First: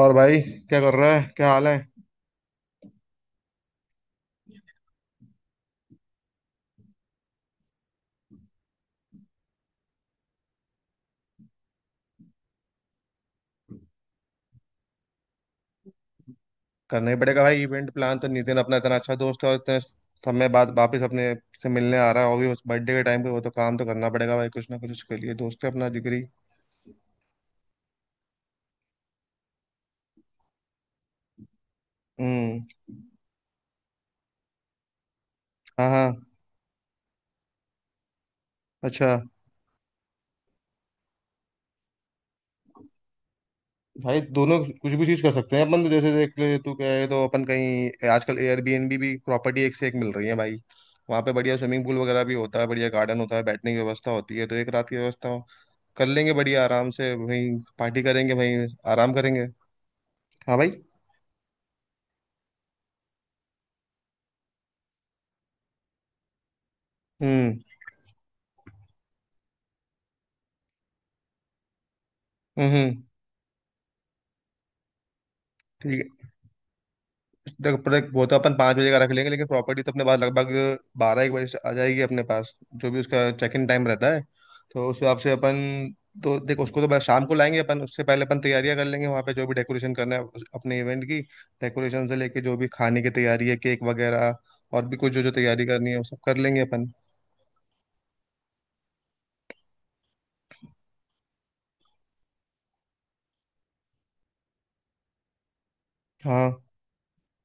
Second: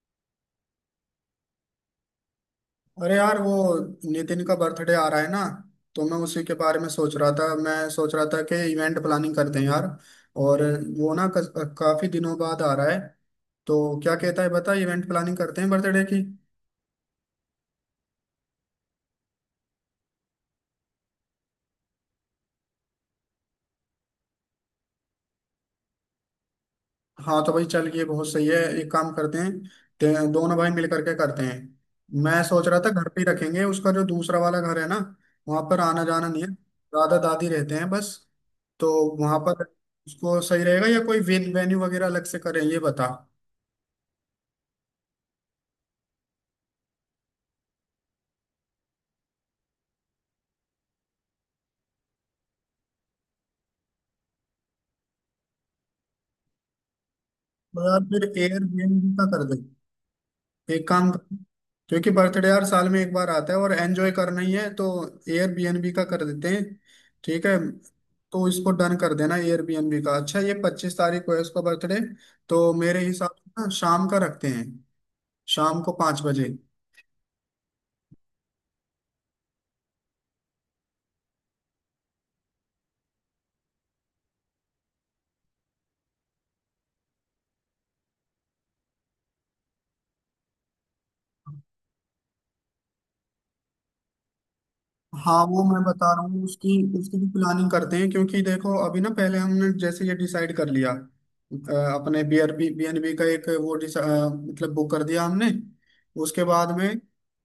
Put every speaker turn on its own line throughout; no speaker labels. और भाई, क्या कर रहा है? क्या हाल है?
अरे यार, वो नितिन का बर्थडे आ रहा है ना, तो मैं उसी के बारे में सोच रहा था मैं सोच रहा था कि इवेंट प्लानिंग करते हैं यार। और वो ना काफी दिनों बाद आ रहा है, तो क्या कहता है बता, इवेंट प्लानिंग करते हैं बर्थडे की।
करना ही पड़ेगा भाई, इवेंट प्लान तो। नितिन अपना इतना अच्छा दोस्त है, और इतने समय बाद वापस अपने से मिलने आ रहा है, और भी उस बर्थडे के टाइम पे। वो तो काम तो करना पड़ेगा भाई, कुछ ना कुछ उसके लिए। दोस्त है अपना जिगरी।
हाँ तो भाई चल, ये बहुत सही है, एक काम करते हैं, दोनों भाई मिल करके करते हैं। मैं
हम्म।
सोच रहा था घर पे ही रखेंगे, उसका जो दूसरा वाला घर है ना, वहां पर
हाँ,
आना
हाँ।
जाना नहीं है, दादा दादी रहते हैं बस। तो
अच्छा।
वहां पर उसको सही रहेगा या कोई वेन्यू वगैरह अलग से करें, ये बता।
भाई, दोनों कुछ भी चीज कर सकते हैं अपन तो। जैसे देख ले, तू कहे तो अपन कहीं, आजकल एयरबीएनबी भी प्रॉपर्टी एक से एक मिल रही है भाई। वहाँ पे बढ़िया स्विमिंग पूल वगैरह भी होता है, बढ़िया गार्डन होता है, बैठने की व्यवस्था होती है। तो एक रात की व्यवस्था कर लेंगे बढ़िया, आराम से वहीं
तो
पार्टी
यार फिर
करेंगे, वहीं
एयरबीएनबी
आराम
का कर
करेंगे।
दे,
हाँ भाई।
एक काम कर, क्योंकि बर्थडे यार साल में एक बार आता है और एंजॉय करना ही है, तो एयरबीएनबी का कर देते हैं। ठीक है,
हम्म।
तो इसको डन कर देना एयरबीएनबी का। अच्छा ये 25 तारीख को है उसका बर्थडे, तो
हम्म।
मेरे हिसाब से ना शाम का रखते हैं, शाम को
ठीक
पाँच
है।
बजे
देख देख, वो तो अपन 5 बजे का रख लेंगे, लेकिन प्रॉपर्टी तो अपने पास लगभग बारह एक बजे से आ जाएगी अपने पास, जो भी उसका चेक इन टाइम रहता है। तो उस हिसाब से अपन, तो देख, उसको तो बस शाम को लाएंगे अपन, उससे पहले अपन तैयारियां कर लेंगे। वहाँ पे जो भी डेकोरेशन करना है, अपने इवेंट की डेकोरेशन से लेके, जो भी खाने की तैयारी है, केक वगैरह, और भी कुछ जो जो
हाँ वो
तैयारी
मैं
करनी है, वो
बता
सब
रहा
कर
हूँ,
लेंगे
उसकी
अपन।
उसकी भी प्लानिंग करते हैं, क्योंकि देखो अभी ना पहले हमने जैसे ये डिसाइड कर लिया अपने बी एन बी का एक वो मतलब बुक कर दिया हमने उसके
हाँ।
बाद में।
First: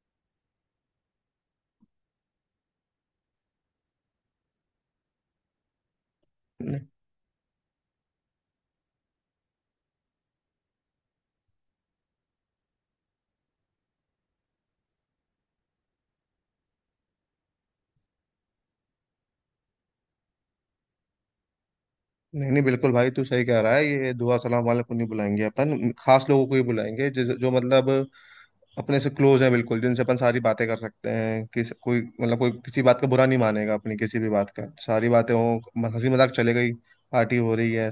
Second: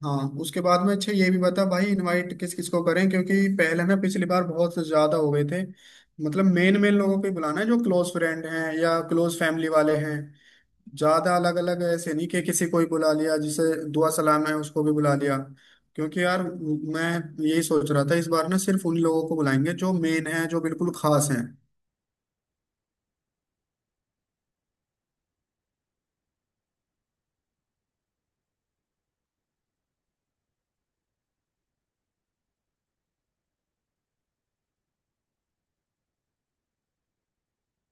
हाँ, उसके बाद में अच्छा ये भी बता भाई, इनवाइट किस किस को करें, क्योंकि पहले ना पिछली बार बहुत ज्यादा हो गए थे। मतलब मेन
नहीं
मेन लोगों को ही बुलाना है, जो क्लोज फ्रेंड हैं या क्लोज फैमिली वाले हैं, ज्यादा अलग अलग ऐसे नहीं कि किसी को ही बुला लिया, जिसे दुआ सलाम है उसको भी बुला लिया। क्योंकि यार मैं यही सोच रहा था, इस बार ना सिर्फ उन लोगों को बुलाएंगे जो मेन है, जो बिल्कुल खास हैं।
नहीं, नहीं, बिल्कुल भाई तू सही कह रहा है। ये दुआ सलाम वाले को नहीं बुलाएंगे अपन, खास लोगों को ही बुलाएंगे, जो मतलब अपने से क्लोज है बिल्कुल, जिनसे अपन सारी बातें कर सकते हैं कि कोई मतलब कोई किसी बात का बुरा नहीं मानेगा अपनी किसी भी बात का। सारी बातें हो, हंसी मजाक चले गई, पार्टी हो रही है।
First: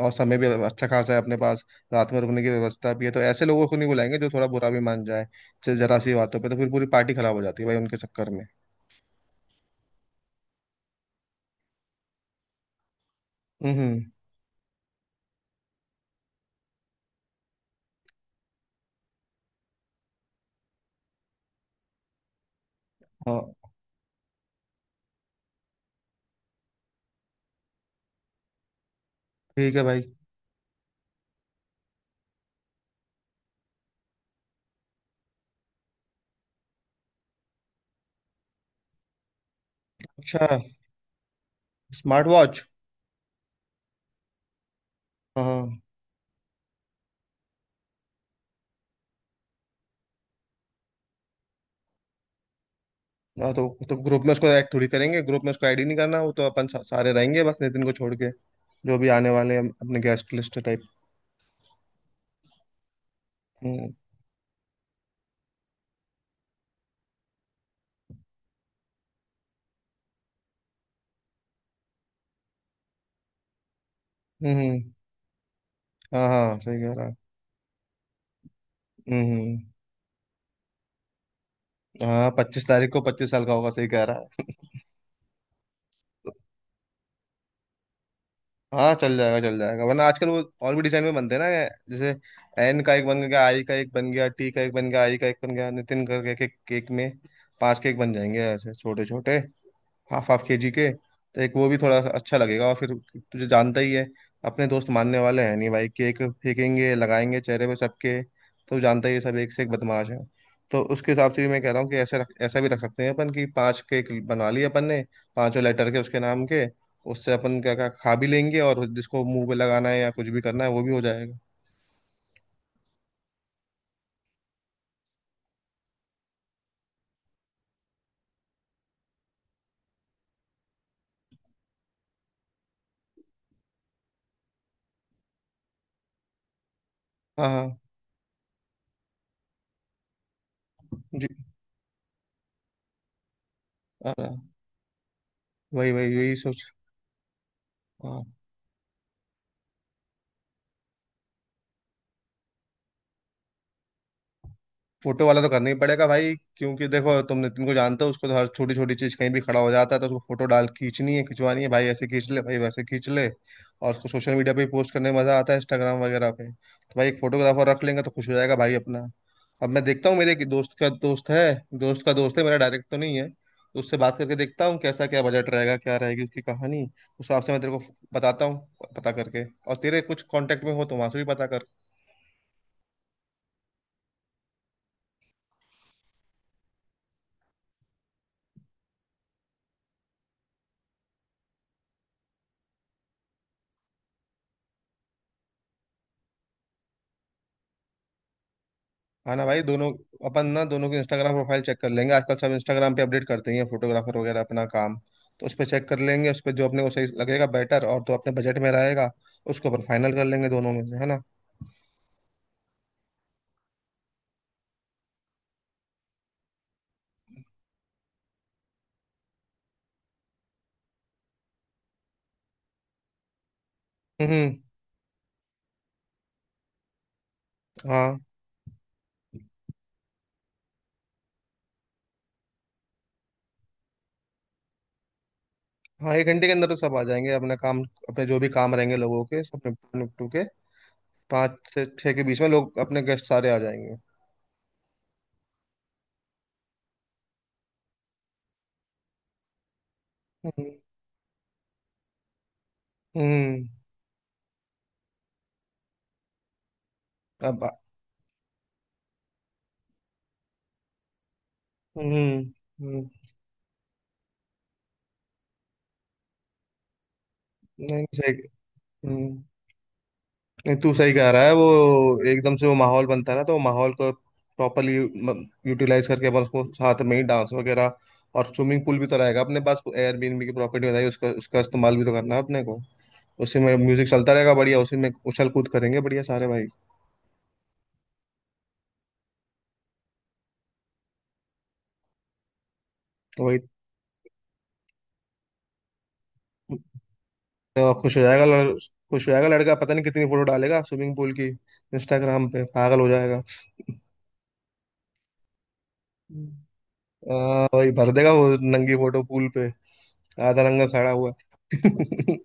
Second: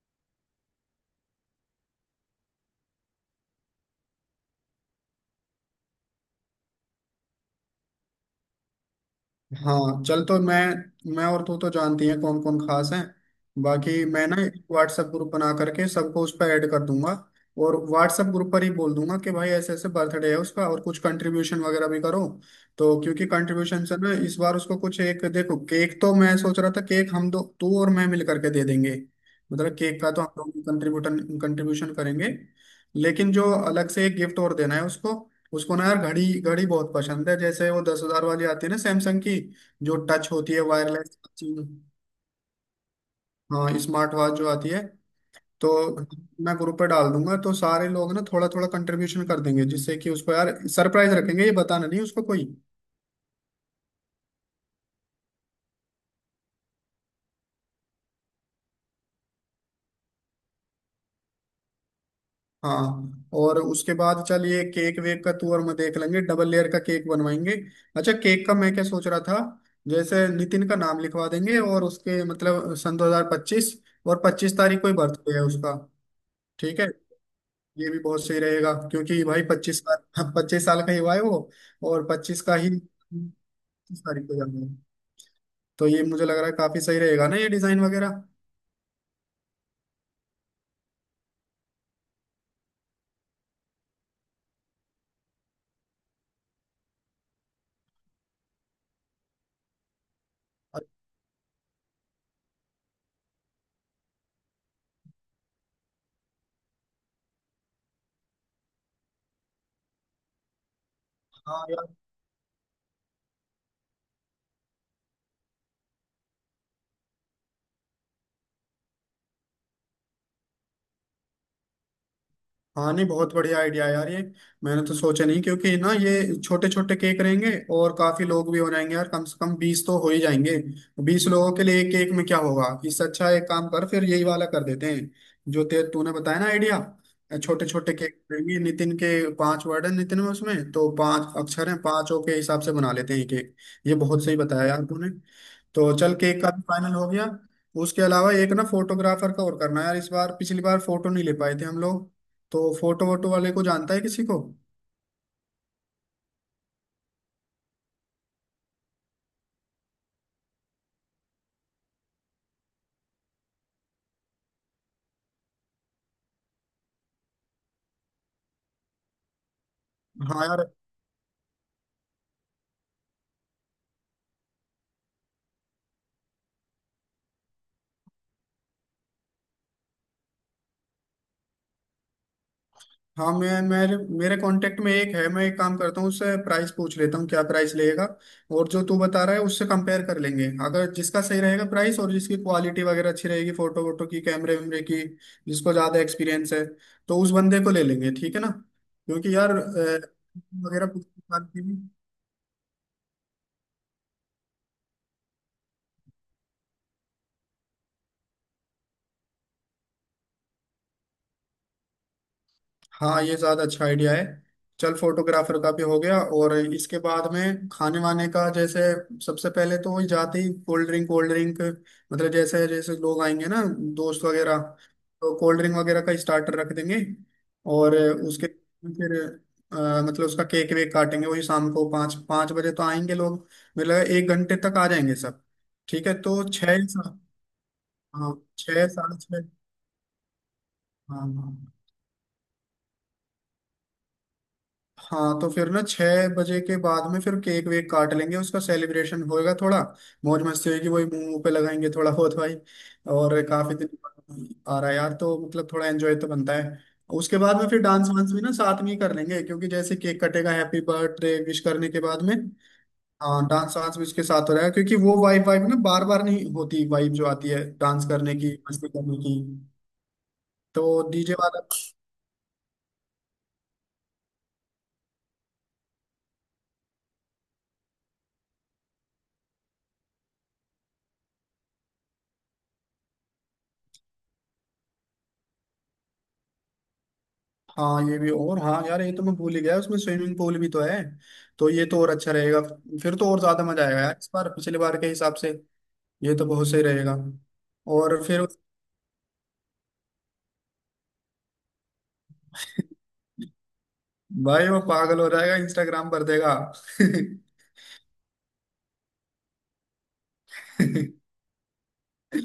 और समय भी अच्छा खासा है अपने पास, रात में रुकने की व्यवस्था भी है। तो ऐसे लोगों को नहीं बुलाएंगे जो थोड़ा बुरा भी मान जाए जरा सी बातों पे, तो फिर पूरी पार्टी खराब हो जाती है भाई उनके चक्कर में।
हाँ चल, तो मैं और तू तो जानती हैं कौन कौन खास हैं,
हम्म।
बाकी मैं ना एक व्हाट्सएप ग्रुप बना करके सबको उस पर ऐड कर दूंगा, और व्हाट्सएप ग्रुप पर ही बोल दूंगा कि भाई ऐसे ऐसे बर्थडे है उसका, और कुछ कंट्रीब्यूशन वगैरह भी करो। तो क्योंकि
हाँ।
कंट्रीब्यूशन से ना इस बार उसको कुछ, एक देखो, केक तो मैं सोच रहा था, केक हम दो, तू और मैं मिल करके दे देंगे, मतलब
ठीक है
केक
भाई।
का तो हम लोग कंट्रीब्यूटन कंट्रीब्यूशन करेंगे। लेकिन जो अलग से एक गिफ्ट और देना है उसको, उसको ना यार घड़ी, घड़ी बहुत पसंद है, जैसे वो 10 हजार वाली आती है ना सैमसंग की, जो टच
अच्छा।
होती है, वायरलेस।
Smart watch.
हाँ स्मार्ट वॉच जो आती है। तो
हाँ।
मैं ग्रुप पे डाल दूंगा, तो सारे लोग ना थोड़ा थोड़ा कंट्रीब्यूशन कर देंगे, जिससे कि उसको यार सरप्राइज रखेंगे, ये बताना नहीं उसको कोई।
हाँ, तो ग्रुप में उसको ऐड थोड़ी करेंगे, ग्रुप में उसको ऐड ही नहीं करना। वो तो अपन सारे रहेंगे बस, नितिन को छोड़ के, जो भी आने वाले हैं, अपने गेस्ट लिस्ट टाइप।
हाँ और
हम्म।
उसके बाद चल, ये केक वेक का तू और मैं देख लेंगे, डबल लेयर का केक बनवाएंगे। अच्छा केक का मैं क्या सोच रहा था, जैसे नितिन का नाम लिखवा देंगे और उसके मतलब सन 2025, और
हम्म।
25 तारीख को ही बर्थडे है उसका।
हाँ हाँ,
ठीक
सही
है,
कह रहा है।
ये भी बहुत सही रहेगा, क्योंकि
हम्म।
भाई 25 साल, हाँ, 25 साल का ही हुआ है वो, और
हाँ,
पच्चीस का
पच्चीस
ही
तारीख को 25 साल का होगा, सही
25
कह रहा
तारीख को
है।
जाना है। तो ये मुझे लग रहा है काफी सही रहेगा ना, ये डिजाइन वगैरह।
हाँ, चल जाएगा, चल जाएगा। वरना आजकल वो और भी डिजाइन में बनते हैं ना, जैसे एन का एक बन गया, आई का एक बन गया, टी का एक बन गया, आई का एक बन गया, नितिन करके के केक में पांच केक बन जाएंगे, ऐसे छोटे छोटे, हाफ हाफ के जी
और
के। तो एक वो भी थोड़ा सा अच्छा लगेगा। और फिर तुझे जानता ही है, अपने दोस्त मानने वाले हैं नहीं भाई, केक फेंकेंगे, लगाएंगे चेहरे पे सबके। तो जानता ही है सब, एक से एक बदमाश है। तो उसके हिसाब से भी मैं कह रहा हूँ कि
हाँ
ऐसे रख, ऐसा भी रख सकते हैं अपन, कि पांच केक बनवा लिए अपन ने, पांचों लेटर के उसके नाम के। उससे अपन क्या क्या खा भी लेंगे, और जिसको मुंह पे लगाना है या कुछ भी करना है वो भी हो जाएगा।
हाँ, नहीं बहुत बढ़िया आइडिया यार ये, मैंने तो सोचा नहीं क्योंकि ना, ये छोटे छोटे केक रहेंगे और काफी लोग भी हो जाएंगे यार, कम से कम 20 तो हो ही जाएंगे, 20 लोगों के लिए एक केक में क्या होगा। इससे अच्छा एक काम कर, फिर यही वाला कर देते हैं जो ते तूने बताया ना आइडिया,
हाँ।
छोटे
हाँ
छोटे केक रहेंगे नितिन के, पांच वर्ड है नितिन में, उसमें तो
जी।
पांच अक्षर हैं, पांचों के हिसाब से बना लेते हैं केक। ये
हाँ,
बहुत
हाँ,
सही बताया यार तूने।
वही
तो चल
वही यही
केक का भी
सोच।
फाइनल हो गया। उसके
हाँ।
अलावा एक ना फोटोग्राफर का और करना है यार इस बार, पिछली बार फोटो नहीं ले पाए थे हम लोग, तो फोटो वोटो वाले को जानता है किसी को?
फोटो वाला तो करना ही पड़ेगा भाई, क्योंकि देखो, तुम नितिन को जानते हो, उसको तो हर छोटी छोटी चीज, कहीं भी खड़ा हो जाता है, तो उसको फोटो डाल खींचनी है, खिंचवानी है भाई, ऐसे खींच ले भाई, वैसे खींच ले। और उसको सोशल मीडिया पे पोस्ट करने में मजा आता है, इंस्टाग्राम वगैरह पे। तो भाई एक फोटोग्राफर रख लेंगे तो खुश हो जाएगा भाई अपना। अब मैं देखता हूँ, मेरे
हाँ
एक
यार,
दोस्त का दोस्त है मेरा, डायरेक्ट तो नहीं है। तो उससे बात करके देखता हूँ कैसा, क्या बजट रहेगा, क्या रहेगी उसकी कहानी, उस हिसाब से मैं तेरे को बताता हूँ, पता करके। और तेरे कुछ कांटेक्ट में हो तो वहां से भी पता।
हाँ, मैं मेरे मेरे कांटेक्ट में एक है। मैं एक काम करता हूँ, उससे प्राइस पूछ लेता हूँ, क्या प्राइस लगेगा, और जो तू बता रहा है उससे कंपेयर कर लेंगे, अगर जिसका सही रहेगा प्राइस और जिसकी क्वालिटी वगैरह अच्छी रहेगी फोटो वोटो की, कैमरे वैमरे की, जिसको ज़्यादा एक्सपीरियंस है तो उस बंदे को ले लेंगे, ठीक है ना।
हाँ
क्योंकि
ना
यार
भाई, दोनों अपन ना
वगैरह
दोनों की
पूछ-
इंस्टाग्राम प्रोफाइल चेक कर लेंगे, आजकल सब इंस्टाग्राम पे अपडेट करते ही हैं फोटोग्राफर वगैरह अपना काम। तो उस पर चेक कर लेंगे, उस पर जो अपने को सही लगेगा बेटर, और तो अपने बजट में रहेगा, उसको अपन फाइनल कर लेंगे दोनों में से, है ना?
हाँ, ये ज्यादा अच्छा आइडिया है। चल फोटोग्राफर का भी हो गया, और इसके बाद में खाने वाने का, जैसे सबसे पहले तो वही जाते ही कोल्ड ड्रिंक, मतलब जैसे जैसे लोग आएंगे ना, दोस्त
हम्म।
वगैरह, तो कोल्ड ड्रिंक वगैरह का स्टार्टर रख देंगे, और
हाँ।
उसके फिर मतलब उसका केक वेक काटेंगे, वही शाम को पाँच पाँच बजे तो आएंगे लोग, मेरे लगा एक घंटे तक आ जाएंगे सब। ठीक
हाँ,
है,
एक
तो
घंटे के अंदर तो सब आ जाएंगे अपने काम, अपने
हाँ,
जो भी काम
छः
रहेंगे
साढ़े
लोगों के,
छः,
सब निपटू निपटू के।
हाँ हाँ।
5 से 6 के बीच में लोग, अपने गेस्ट सारे आ जाएंगे।
हाँ तो फिर ना 6 बजे के बाद में फिर केक वेक काट लेंगे, उसका सेलिब्रेशन होएगा थोड़ा, मौज
हम्म।
मस्ती होगी, वही मुंह मुंह पे लगाएंगे थोड़ा बहुत भाई, और
हम्म।
काफी दिन बाद आ रहा है यार, तो मतलब थोड़ा एंजॉय तो बनता है। उसके बाद
अब।
में फिर डांस वांस भी ना साथ में ही कर लेंगे, क्योंकि जैसे केक कटेगा हैप्पी बर्थडे विश करने के बाद में।
हम्म। हम्म।
हाँ डांस वांस भी उसके साथ हो रहा है, क्योंकि वो वाइब वाइब ना बार बार नहीं होती, वाइब जो आती है डांस
नहीं,
करने
सही।
की, मस्ती करने की,
हम्म। नहीं,
तो
तू सही कह
डीजे
रहा है
वाला।
वो। एकदम से वो माहौल बनता है ना, तो माहौल को प्रॉपरली यूटिलाइज करके अपन उसको साथ में ही डांस वगैरह। और स्विमिंग पूल भी तो रहेगा अपने पास, एयरबीएनबी की प्रॉपर्टी बताई, उसका उसका इस्तेमाल भी तो करना है अपने को। उसी में म्यूजिक चलता रहेगा बढ़िया, उसी में उछल कूद करेंगे बढ़िया सारे भाई।
हाँ ये भी, और हाँ यार ये तो मैं भूल ही गया, उसमें स्विमिंग पूल भी तो है, तो ये तो और अच्छा रहेगा, फिर तो और
तो वही।
ज्यादा मजा आएगा यार इस बार पिछली बार के हिसाब से, ये तो बहुत सही रहेगा।
तो खुश
और
हो जाएगा
फिर
खुश हो जाएगा लड़का, पता नहीं कितनी फोटो डालेगा स्विमिंग पूल की। इंस्टाग्राम पे पागल हो जाएगा।
भाई वो पागल हो जाएगा, इंस्टाग्राम पर देगा।
भाई भर देगा वो नंगी फोटो पूल पे, आधा नंगा खड़ा हुआ।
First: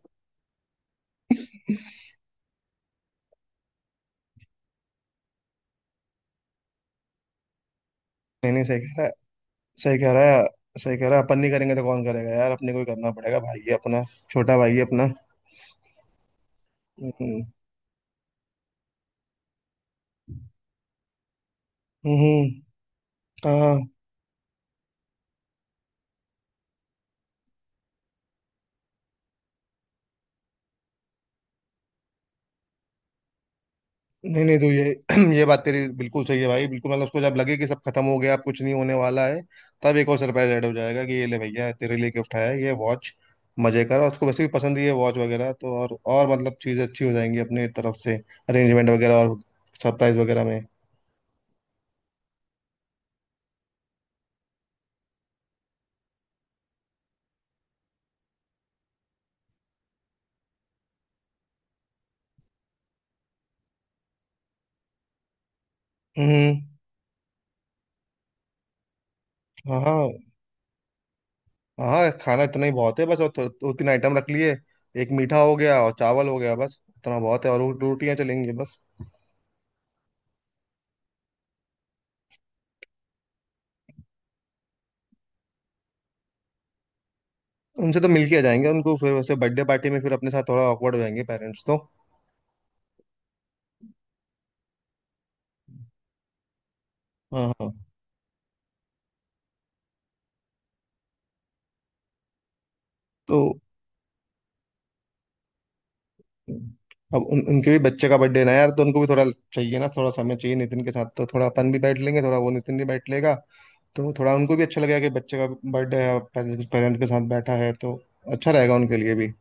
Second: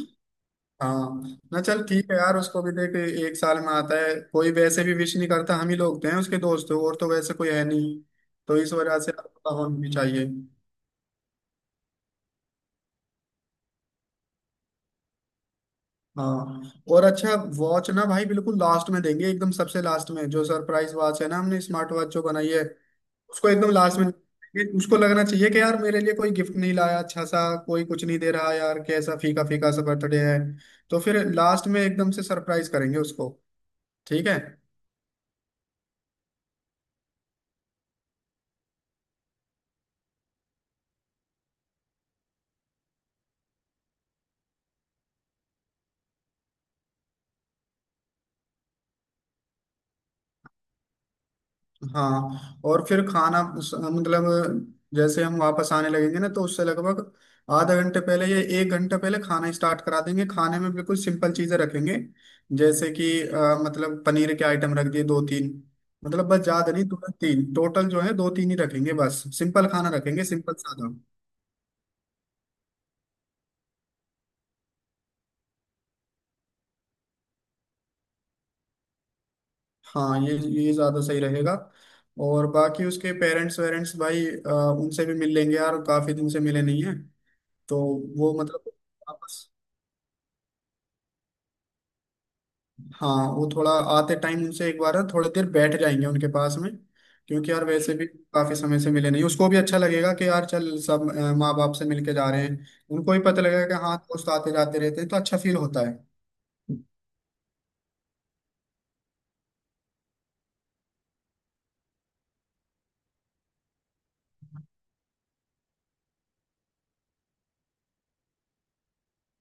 हाँ ना, चल ठीक है यार, उसको भी देख, एक साल में आता है, कोई वैसे भी विश नहीं करता, हम ही लोग थे उसके दोस्त, और तो वैसे कोई है नहीं,
नहीं,
तो
नहीं,
इस
सही कह
वजह
रहा
से
है,
होना भी
सही कह
चाहिए।
रहा है। सही कह रहा है, अपन नहीं करेंगे तो कौन करेगा यार, अपने को ही करना पड़ेगा भाई, है अपना छोटा भाई, है अपना।
हाँ और अच्छा
हम्म।
वॉच ना भाई बिल्कुल लास्ट में देंगे, एकदम सबसे लास्ट में, जो सरप्राइज वॉच है ना हमने स्मार्ट वॉच जो बनाई
हम्म,
है, उसको एकदम
हाँ।
लास्ट में देंगे। उसको लगना चाहिए कि यार मेरे लिए कोई गिफ्ट नहीं लाया अच्छा सा, कोई कुछ नहीं दे रहा यार, कैसा फीका फीका सा बर्थडे है, तो फिर लास्ट में एकदम से सरप्राइज करेंगे उसको। ठीक है।
नहीं, नहीं, तो ये ये बात तेरी बिल्कुल सही है भाई, बिल्कुल मतलब उसको जब लगे कि सब खत्म हो गया, अब कुछ नहीं होने वाला है, तब एक और सरप्राइज ऐड हो जाएगा कि ये ले भैया, तेरे लिए गिफ्ट है ये वॉच, मजे कर। और उसको वैसे भी पसंद ही है वॉच वगैरह, तो और मतलब चीजें अच्छी हो जाएंगी अपनी तरफ से, अरेंजमेंट वगैरह और सरप्राइज वगैरह में।
हाँ और फिर मतलब जैसे हम वापस आने लगेंगे ना, तो उससे लगभग आधा घंटे पहले या एक घंटा पहले खाना स्टार्ट करा देंगे, खाने में बिल्कुल सिंपल चीजें रखेंगे, जैसे कि मतलब पनीर के आइटम रख दिए दो तीन, मतलब बस
हम्म।
ज्यादा नहीं, दो तीन टोटल जो है, दो तीन ही रखेंगे, बस सिंपल
हाँ,
खाना
हाँ।
रखेंगे, सिंपल सादा।
हाँ, खाना इतना ही बहुत है बस, और दो तीन आइटम रख लिए, एक मीठा हो गया और चावल हो गया, बस इतना बहुत है, और वो दो रोटियां चलेंगी बस।
हाँ ये ज्यादा सही रहेगा। और बाकी उसके पेरेंट्स वेरेंट्स भाई उनसे भी मिल लेंगे यार, काफी दिन से मिले नहीं है, तो
उनसे तो मिल
वो
के आ जाएंगे
मतलब
उनको, फिर वैसे
वापस
बर्थडे पार्टी में फिर अपने साथ थोड़ा ऑकवर्ड हो जाएंगे पेरेंट्स तो।
हाँ वो थोड़ा आते टाइम उनसे एक बार थोड़ी देर बैठ जाएंगे उनके पास में,
हाँ,
क्योंकि यार
हाँ।
वैसे भी काफी समय से मिले नहीं, उसको भी अच्छा लगेगा कि यार चल सब माँ बाप से मिलके जा रहे हैं, उनको भी
तो
पता लगेगा कि हाँ दोस्त आते जाते रहते हैं, तो अच्छा फील होता है।
अब उनके भी बच्चे का बर्थडे ना यार, तो उनको भी थोड़ा चाहिए ना, थोड़ा समय चाहिए नितिन के साथ, तो थोड़ा अपन भी बैठ लेंगे, थोड़ा वो नितिन भी बैठ लेगा, तो थोड़ा उनको भी अच्छा लगेगा कि बच्चे का बर्थडे है, पेरेंट्स के साथ बैठा है, तो अच्छा रहेगा उनके लिए भी।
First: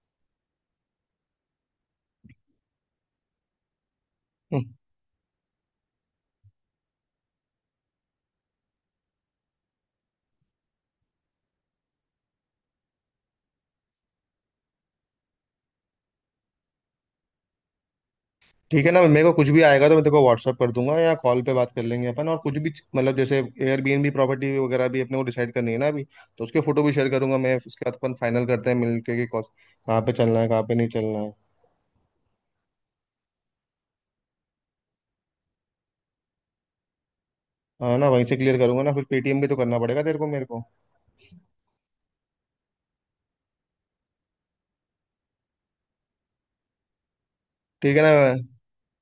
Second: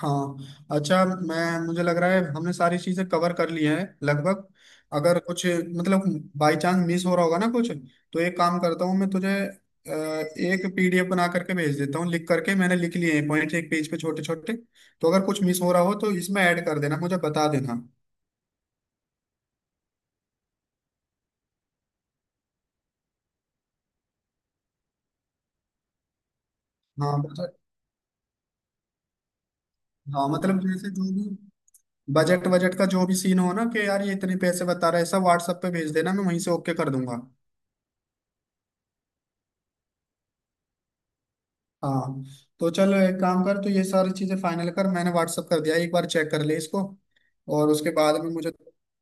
हाँ अच्छा, मैं मुझे लग रहा है हमने सारी चीजें कवर कर ली हैं लगभग।
हम्म,
अगर कुछ मतलब बाई चांस मिस हो रहा होगा ना कुछ, तो एक काम करता हूँ, मैं तुझे एक पीडीएफ बना करके भेज देता हूँ, लिख करके मैंने लिख लिए हैं पॉइंट, एक पेज पे छोटे छोटे, तो अगर कुछ मिस हो रहा हो तो इसमें ऐड कर देना, मुझे बता देना।
ठीक है ना। मेरे को कुछ भी आएगा तो मैं तेरे को व्हाट्सअप कर दूंगा, या कॉल पे बात कर लेंगे अपन। और कुछ भी मतलब, जैसे एयरबीएनबी प्रॉपर्टी वगैरह भी अपने को डिसाइड करनी है ना अभी, तो उसके फोटो भी शेयर
हाँ
करूंगा मैं,
बजट,
उसके बाद अपन फाइनल करते हैं मिल के कि कहाँ पे
हाँ
चलना है,
मतलब
कहाँ पे नहीं
जैसे जो
चलना
भी
है।
बजट बजट का जो भी सीन हो ना, कि यार ये इतने पैसे बता रहा है, सब व्हाट्सएप पे भेज देना, मैं वहीं से ओके कर दूंगा।
हाँ ना, वहीं से क्लियर करूंगा ना, फिर पेटीएम भी तो करना पड़ेगा तेरे को मेरे को।
हाँ तो चल, एक काम कर, तो ये सारी चीजें फाइनल कर, मैंने व्हाट्सअप कर दिया, एक बार चेक कर ले इसको, और उसके
ठीक है ना।
बाद में मुझे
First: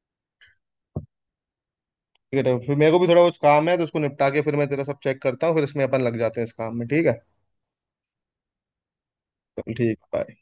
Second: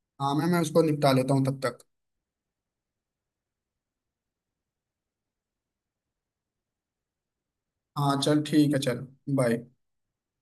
काम है, मैं उसको निपटा लेता हूँ तब तक।
ठीक है, तो फिर मेरे को भी थोड़ा कुछ काम है, तो उसको निपटा के फिर मैं तेरा सब चेक करता हूँ, फिर इसमें अपन लग जाते हैं इस काम में, ठीक है।
हाँ चल ठीक है, चल बाय।
चल ठीक है, bye।